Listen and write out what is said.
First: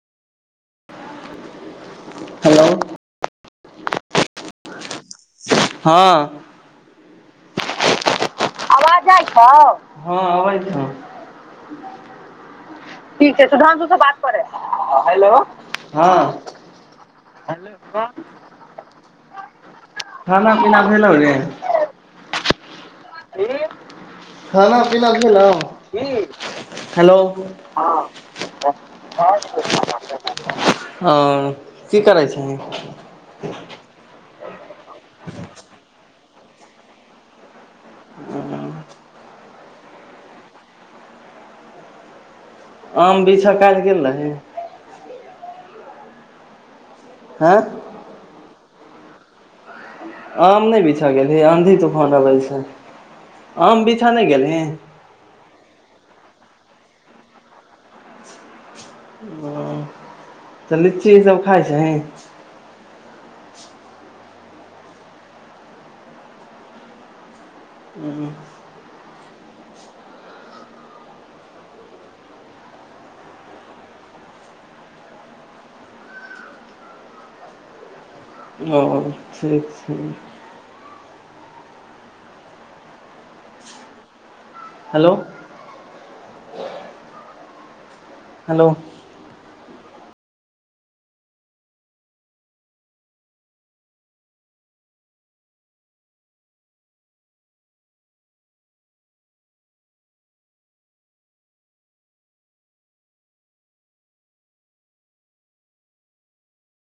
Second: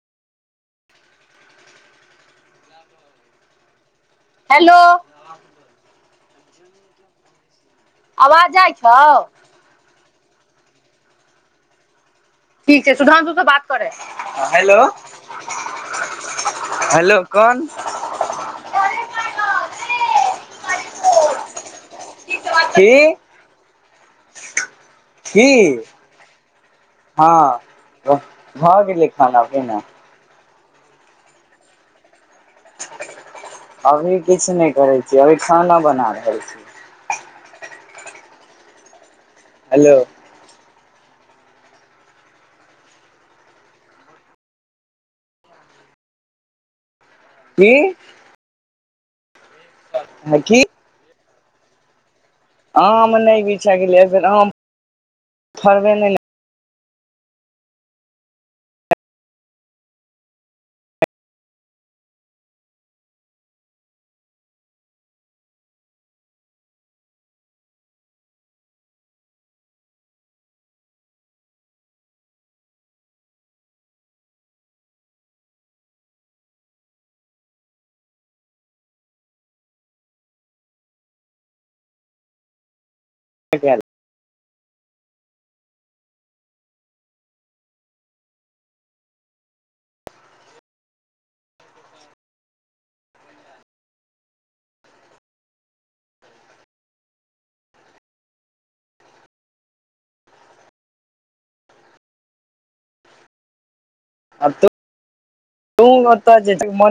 hello hello हँ आवाज जाइ छौ आवाज जाइ हँ अबै छो ठीक छै सुधांशु ठीक छै बात सुधांशु करै से बात करै हेलो हेलो हँ हेलो कोन हेलो [inaudible] भेल ल ओै [inaudible] की खाना पीना की भेलौ की हेलो हँ हाँ भऽ गेलै खाना पीना हँ की करै छींन अभी किछु नहि करै छियै अभी खाना बना रहल छी [unintelligible] [inaudible] हेलो आम बिछअ काल्हि गेल रहिंन हँ की आम की नहि बिछ गेल हे आंधी तूफान आबल छै आम नहि बिछय आम गेलिए बिछऽ नहि फेर आम गेलही फड़बै नहि न हँ तऽ लीची इसभ खाइ छिहिं [unintelligible] ओ ठीक छै [unintelligible] हेलो हेलो [unintelligible]